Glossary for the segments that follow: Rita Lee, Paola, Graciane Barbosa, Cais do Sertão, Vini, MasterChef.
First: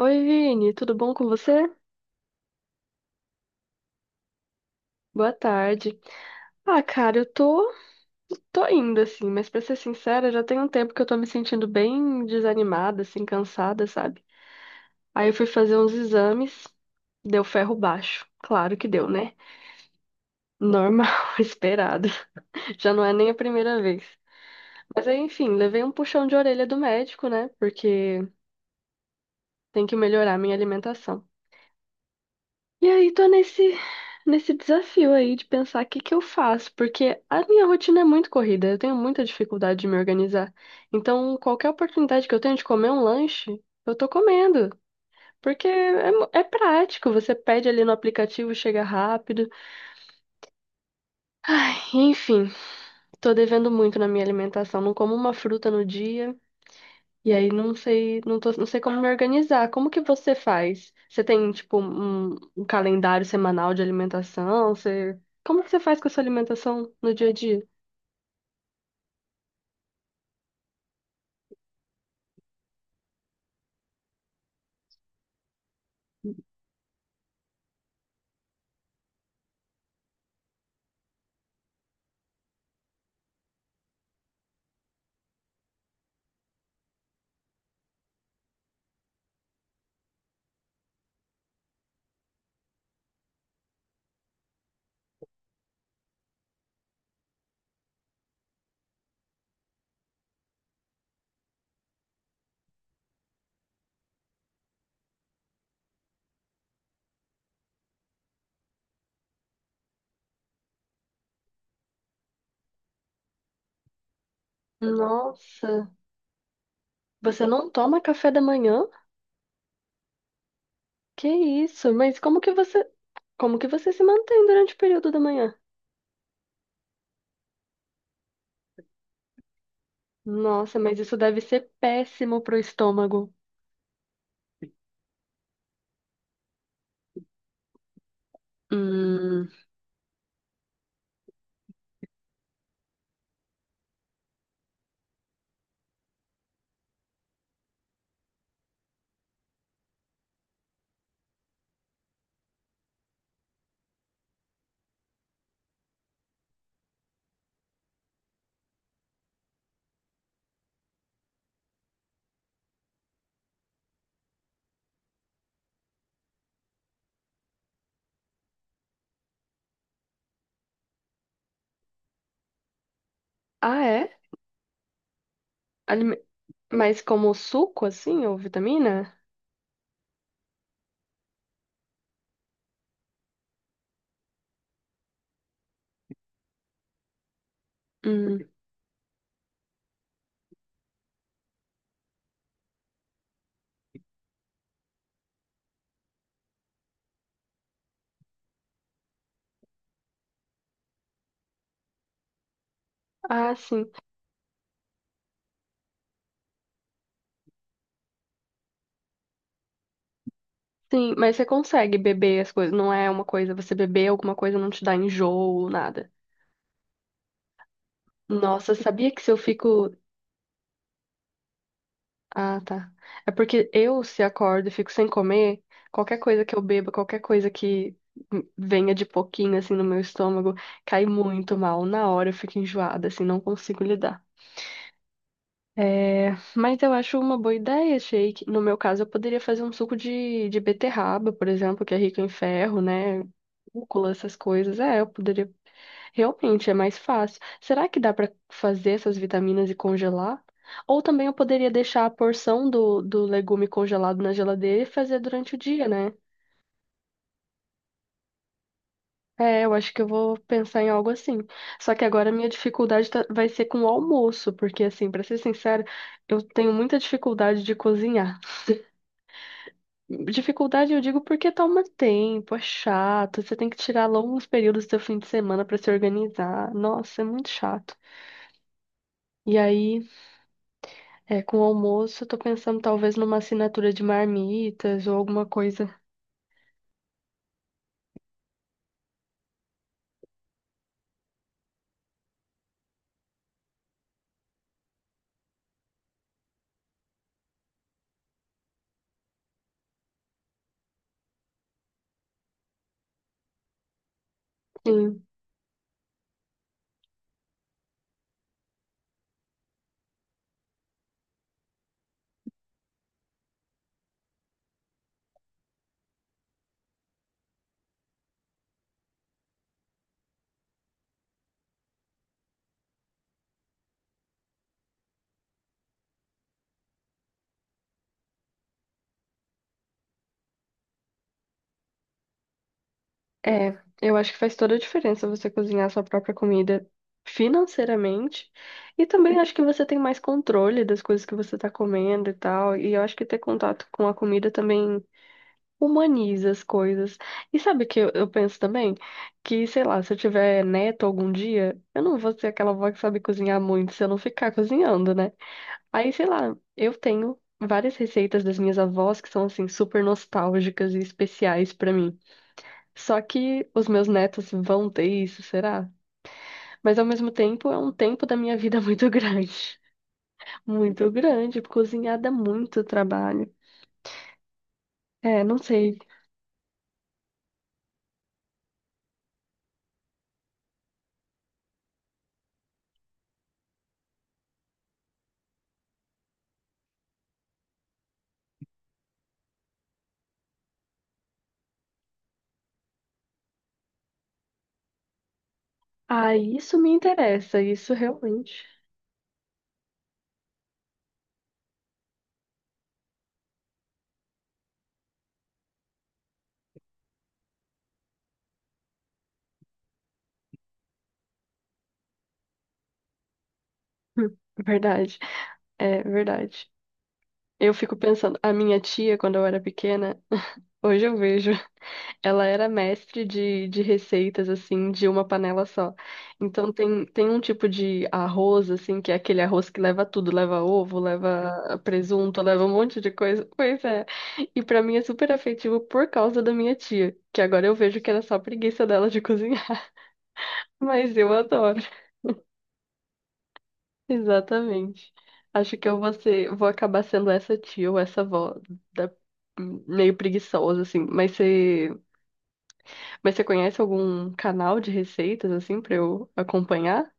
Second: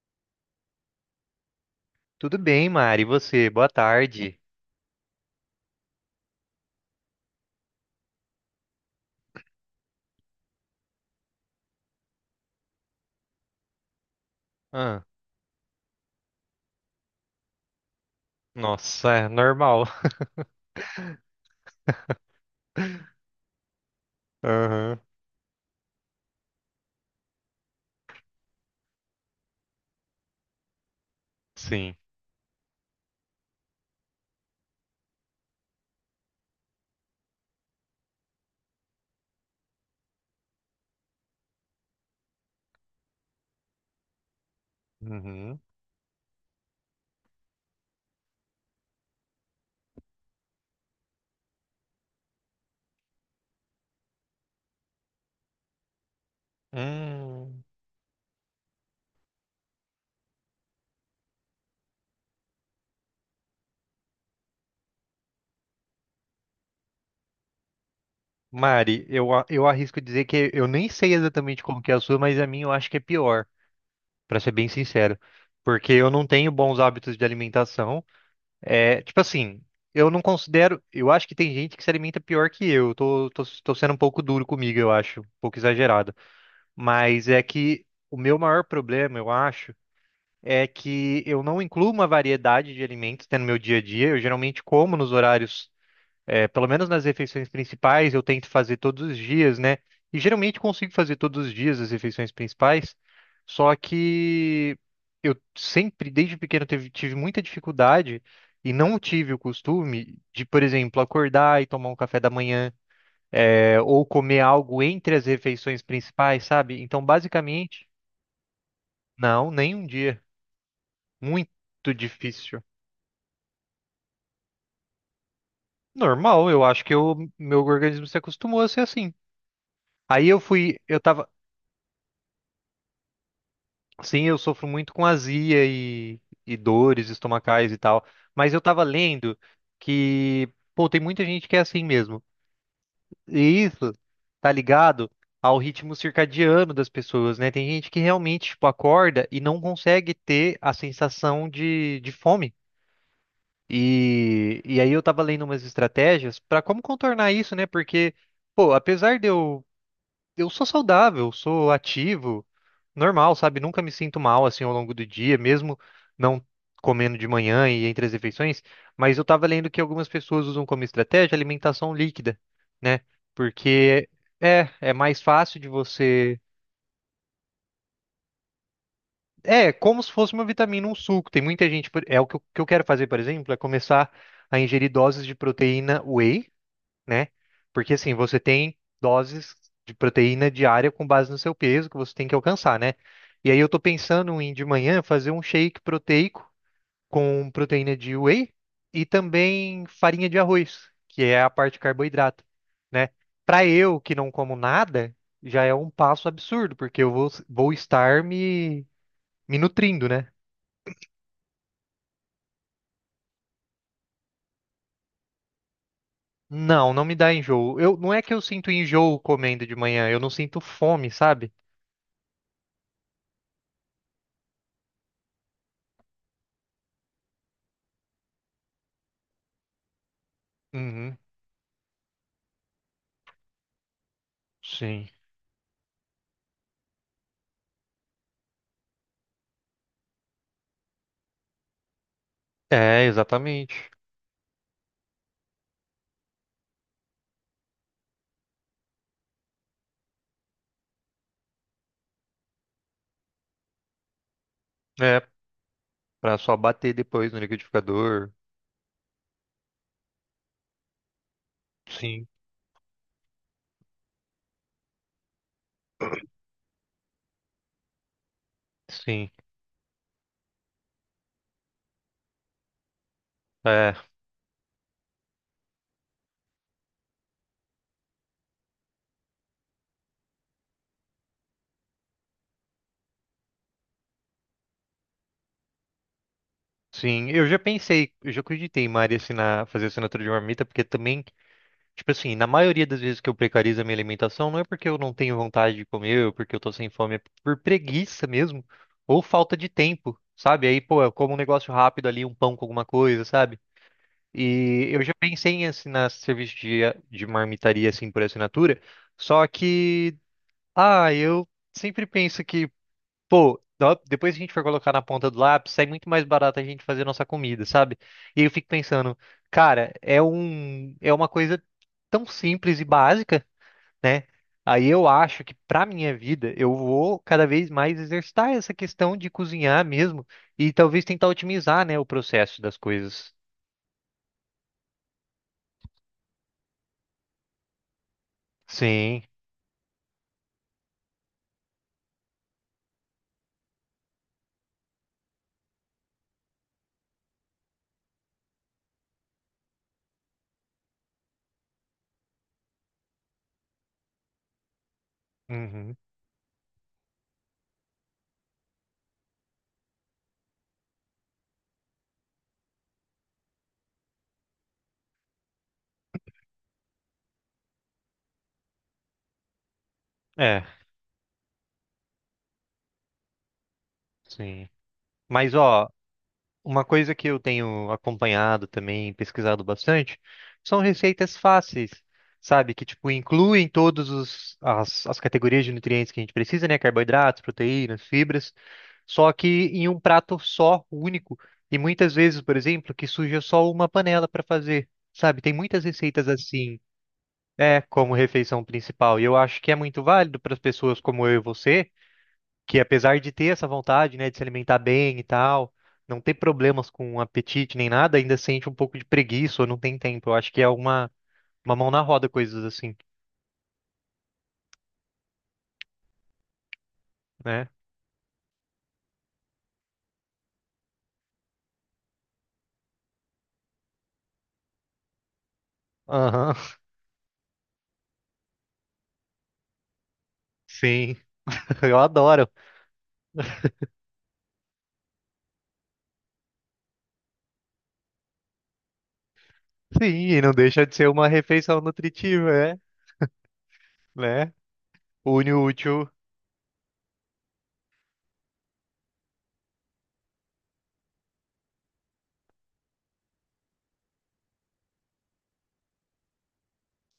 Oi, Vini, tudo bom com você? Tudo bem, Mari? E você? Boa tarde. Boa tarde. Ah, cara, eu tô indo assim, mas pra ser sincera, já tem um tempo que eu tô me sentindo bem desanimada, assim, cansada, sabe? Ah, Aí eu fui fazer uns exames, deu ferro baixo. Claro que deu, nossa, é né? normal. Normal, esperado. Já não é nem a primeira vez. Aham, Mas aí, enfim, levei um puxão de orelha do médico, né? Porque tem que melhorar a minha alimentação. sim. E aí tô nesse desafio aí de pensar o que que eu faço, porque a minha rotina é muito corrida, eu tenho muita dificuldade de me organizar. Então, qualquer oportunidade que eu tenho de comer um lanche, eu tô comendo, Uhum. porque é, é prático, você pede ali no aplicativo, chega rápido. Ai, enfim, tô devendo muito na minha alimentação, não como uma fruta no dia. E aí Hum. não sei, não tô, não sei como me organizar. Como que você faz? Você tem, tipo, um calendário semanal de alimentação? Você, como que você faz com a sua alimentação no dia a dia? Mari, eu arrisco dizer que eu nem sei exatamente como que é a sua, mas a minha eu acho que é pior, pra ser bem sincero. Porque eu não tenho bons hábitos de alimentação. Tipo assim, eu não considero. Eu acho que tem gente que se alimenta pior que eu. Eu Tô sendo um pouco duro comigo, eu acho, um pouco exagerado. Mas é que o meu maior problema, eu acho, é que eu não incluo uma variedade de alimentos, né, no meu dia a dia. Eu geralmente como nos horários, pelo menos nas refeições principais, eu tento fazer todos os dias, né? E geralmente consigo fazer todos os dias as refeições principais, só que eu sempre, desde pequeno, tive muita dificuldade e não tive o costume de, por exemplo, acordar e tomar um café da manhã, ou comer algo entre as refeições Nossa, principais, sabe? Então, você não basicamente, toma café da manhã? não, nem um dia. Que Muito isso? Mas difícil. Como que você se mantém durante o período da manhã? Normal, eu acho que o meu organismo se acostumou a ser assim. Aí eu fui, Nossa, eu mas isso tava, deve ser péssimo pro estômago. sim, eu sofro muito com azia e dores estomacais e tal, mas eu tava lendo Hum. que, pô, tem muita gente que é assim mesmo. E isso tá ligado ao ritmo circadiano das pessoas, né? Tem gente que realmente, tipo, acorda e não consegue ter a sensação de fome. E aí eu tava lendo umas estratégias pra como contornar isso, né? Porque, pô, apesar de eu sou saudável, sou ativo, normal, sabe? Nunca me sinto mal assim ao longo do dia, mesmo não comendo de manhã e entre as refeições. Mas eu tava lendo que algumas pessoas usam como estratégia alimentação líquida, né? Ah, Porque é? é, é mais fácil de Alime- você. Mas como suco, assim, ou vitamina? É, como se fosse uma vitamina, um suco. Tem muita gente. É o que eu quero fazer, por exemplo, é começar a ingerir doses de proteína whey, né? Porque assim, Hum. você tem doses de proteína diária com base no seu peso que você tem que alcançar, né? E aí eu tô pensando em de manhã fazer um shake proteico com proteína de whey e também farinha de arroz, que é a parte de carboidrato, né? Ah, Para sim. eu que não como nada, já é um passo absurdo, porque eu vou, vou estar me, me nutrindo, né? Sim, mas você consegue beber as coisas. Não é uma coisa, você beber alguma coisa não te dá enjoo, nada. Não, não me dá enjoo. Eu, não é que eu sinto Nossa, sabia enjoo que se eu comendo de fico. manhã, eu não sinto fome, sabe? Ah, tá. É porque eu, se acordo e fico sem comer, qualquer coisa que eu beba, qualquer coisa que venha de pouquinho, assim, no meu estômago, cai Uhum, muito mal. Na hora eu fico enjoada, assim, não consigo lidar. sim. É, mas eu acho uma boa ideia, shake. No meu caso, eu poderia fazer um suco de beterraba, por exemplo, que é rico em ferro, É, né? exatamente. Rúcula, essas coisas. É, eu poderia. Realmente, é mais fácil. Será que dá para fazer essas vitaminas e congelar? Ou também eu poderia deixar a porção do legume congelado na geladeira e É, fazer durante o dia, né? pra só bater depois no liquidificador. É, eu acho que eu vou pensar em algo assim. Só que Sim, agora a minha dificuldade vai ser com o almoço, porque assim, para ser sincera, eu tenho muita dificuldade de cozinhar. sim. Dificuldade eu digo porque toma tempo, é chato, você tem que É, tirar longos períodos do seu fim de semana pra se organizar. Nossa, é muito chato. E aí, é, com o almoço, eu tô pensando talvez numa assinatura de marmitas ou alguma coisa. sim. Eu já pensei, eu já acreditei, em Mari assinar, fazer assinatura de marmita, porque também, tipo assim, na maioria das vezes que eu precarizo a minha alimentação, não é porque eu não tenho vontade de comer, ou porque eu tô sem fome, é por preguiça mesmo, ou falta de tempo, sabe? Aí, pô, eu como um negócio rápido ali, um pão com alguma coisa, sabe? E eu já Sim. pensei em assinar serviço de marmitaria, assim, por assinatura, só que. Ah, eu sempre penso que, pô, dó- depois que a gente for colocar na ponta do lápis, sai muito mais barato a gente fazer nossa comida, sabe? E eu fico pensando, cara, é um, é uma coisa tão simples e básica, né? Aí eu acho que pra minha vida eu vou cada vez mais exercitar essa questão de cozinhar mesmo e talvez tentar otimizar, né, o processo das coisas. É, eu acho que faz toda a diferença você cozinhar a sua própria comida financeiramente. E Sim. também acho que você tem mais controle das coisas que você tá comendo e tal. E eu acho que ter contato com a comida também humaniza as coisas. E sabe o que eu penso também? Que, sei lá, se eu tiver neto algum dia, eu não vou ser aquela avó que sabe cozinhar muito se eu não ficar cozinhando, né? Uhum. Aí, sei lá, eu tenho várias receitas das minhas avós que são, assim, super nostálgicas e especiais pra mim. Só que os meus netos vão ter isso, será? Mas ao mesmo tempo é um tempo da minha vida muito grande. É, Muito grande, cozinhar dá muito trabalho. sim. É, Mas não ó, sei. uma coisa que eu tenho acompanhado também, pesquisado bastante, são receitas fáceis, sabe? Que, tipo, incluem todas as, as categorias de nutrientes que a gente precisa, né? Carboidratos, proteínas, fibras, só que em um prato só, único. E muitas vezes, por exemplo, que suja só uma panela para fazer, sabe? Tem muitas receitas Ah, isso assim, me interessa, é, isso como refeição realmente. principal. E eu acho que é muito válido para as pessoas como eu e você que, apesar de ter essa vontade, né, de se alimentar bem e tal, não ter problemas com apetite nem nada, ainda sente um pouco de preguiça ou não tem tempo. Eu acho que é uma mão na roda, coisas assim, Verdade, é verdade. né? Eu fico pensando, a minha tia, quando eu era pequena, hoje eu vejo, ela era mestre de receitas, assim, de uma panela só. Aham, Então tem um tipo de arroz, assim, que é aquele arroz que leva tudo, leva ovo, sim, leva eu presunto, adoro. leva um monte de coisa. Pois é. E pra mim é super afetivo por causa da minha tia, que agora eu vejo que era só preguiça dela de cozinhar, Sim, e não deixa de ser mas uma eu refeição adoro. nutritiva, é, né? Exatamente. Une o Acho que eu útil. vou ser, vou acabar sendo essa tia ou essa avó da- meio preguiçosa, assim. Mas você conhece algum canal de receitas, assim, pra eu acompanhar?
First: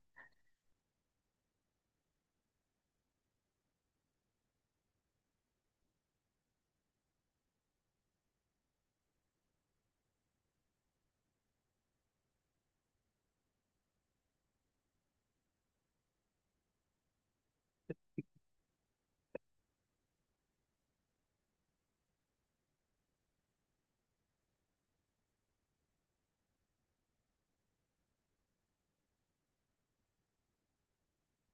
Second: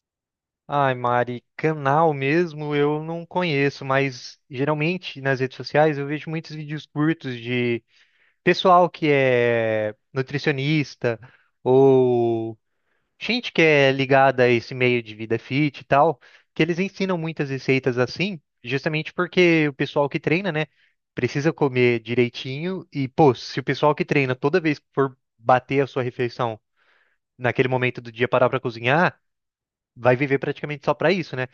Ai, Mari, canal mesmo eu não conheço, mas geralmente nas redes sociais eu vejo muitos vídeos curtos de pessoal que é nutricionista ou gente que é ligada a esse meio de vida fit e tal, que eles ensinam muitas receitas assim, justamente porque o pessoal que treina, né, precisa comer direitinho e, pô, se o pessoal que treina toda vez que for bater a sua refeição naquele momento do dia parar pra cozinhar, vai viver praticamente só pra isso, né?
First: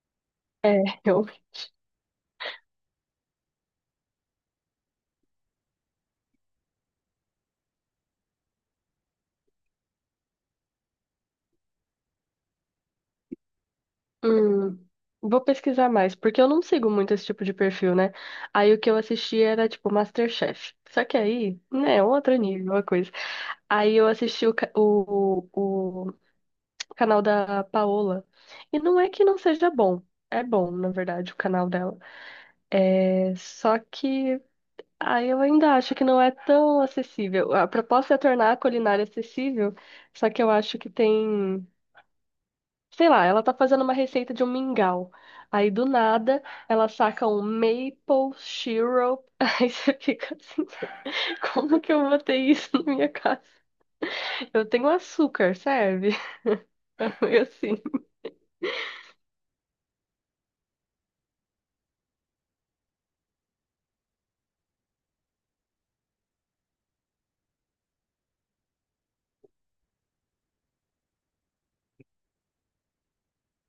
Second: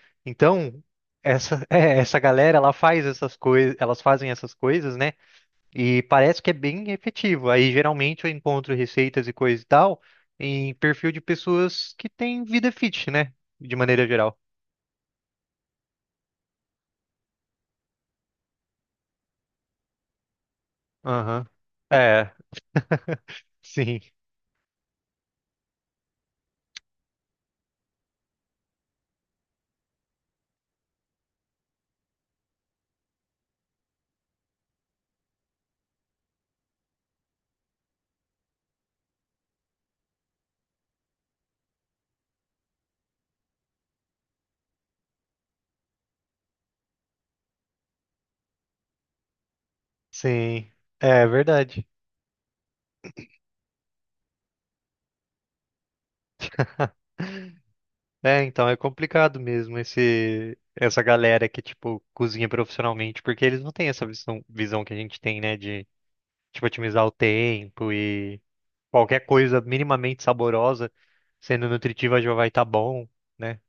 É, Então, eu. essa é, essa galera, ela faz essas coisas, elas fazem essas coisas, né? E parece que é bem efetivo. Aí geralmente eu encontro receitas e coisa e tal em perfil de pessoas que têm vida fit, né? De maneira geral. Hum, vou pesquisar mais, porque eu não sigo muito esse tipo de perfil, né? Aí o que eu assisti era, tipo, MasterChef. Só que Aham. aí, né, é um É, outro nível, uma coisa. Aí sim, eu assisti o canal da Paola. E não é que não seja bom. É bom, na verdade, o canal dela. Só que aí eu ainda acho que não é tão acessível. A proposta é tornar a culinária acessível, só que eu acho que tem, sei lá, ela tá fazendo uma receita de um mingau. Aí do nada ela saca um maple syrup. Aí você fica assim, sim. É como verdade. que eu botei isso na minha casa? Eu tenho açúcar, serve? Foi assim. É, então é complicado mesmo esse essa galera que tipo cozinha profissionalmente, porque eles não têm essa visão que a gente tem, né, de tipo otimizar o tempo e qualquer coisa minimamente saborosa, sendo nutritiva já vai estar bom, né?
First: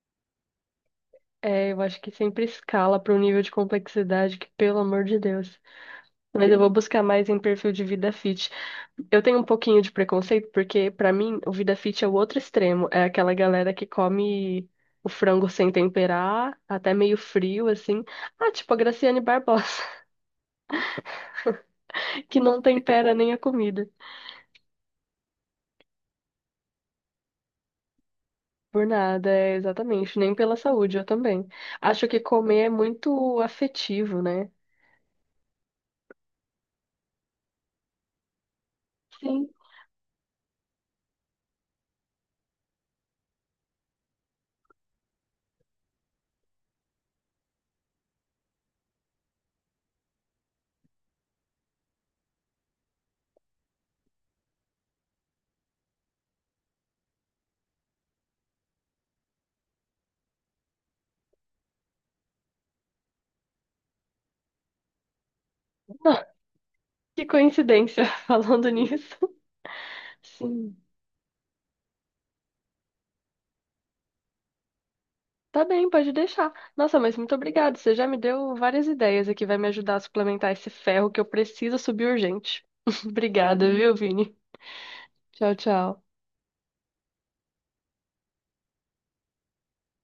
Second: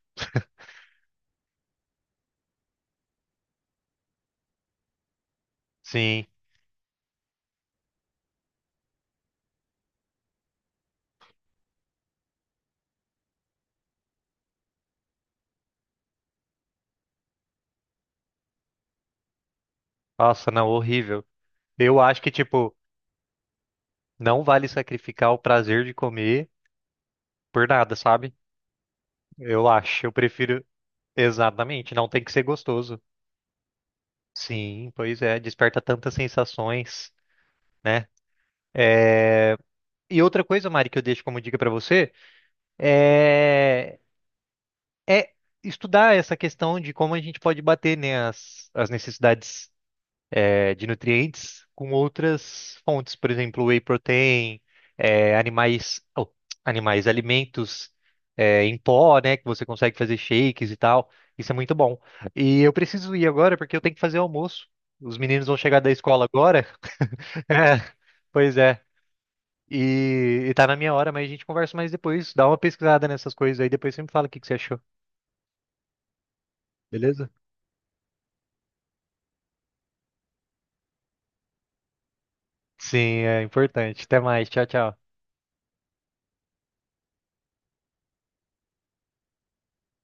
É, eu acho que sempre escala para um nível de complexidade que, pelo amor de Deus. Sim. Mas eu vou buscar mais em perfil de vida fit. Eu tenho um pouquinho de preconceito, porque pra mim o vida fit é o outro extremo. É aquela galera que come o frango sem temperar, até meio frio, assim. Ah, tipo a Graciane Barbosa, Nossa, não, horrível. Eu acho que, que não tipo, tempera nem a comida. não vale sacrificar o prazer de comer por nada, sabe? Por nada, é, Eu acho. Eu exatamente. Nem pela prefiro. saúde, eu também. Exatamente, não Acho que tem que ser comer é gostoso. muito afetivo, né? Sim, pois é, desperta tantas sensações, né? Sim. E outra coisa, Mari, que eu deixo como dica pra você é, é estudar essa questão de como a gente pode bater, né, as necessidades, é, de nutrientes com outras fontes, por exemplo, whey protein, é, animais, oh, animais, alimentos, é, em pó, né, que você consegue fazer shakes e tal. Isso é muito bom. E eu preciso ir agora porque eu tenho que fazer o almoço. Os meninos vão chegar da escola agora. Que É, coincidência, pois falando é. nisso. E tá na Sim. minha hora, mas a gente conversa mais depois. Dá uma pesquisada nessas coisas aí, depois você me fala o que que você achou, Tá bem, pode deixar. Nossa, mas beleza? muito obrigada. Você já me deu várias ideias aqui, vai me ajudar a suplementar esse ferro que eu preciso subir urgente. Sim, é Obrigada, viu, importante. Até Vini? mais. Tchau, tchau. Tchau, tchau.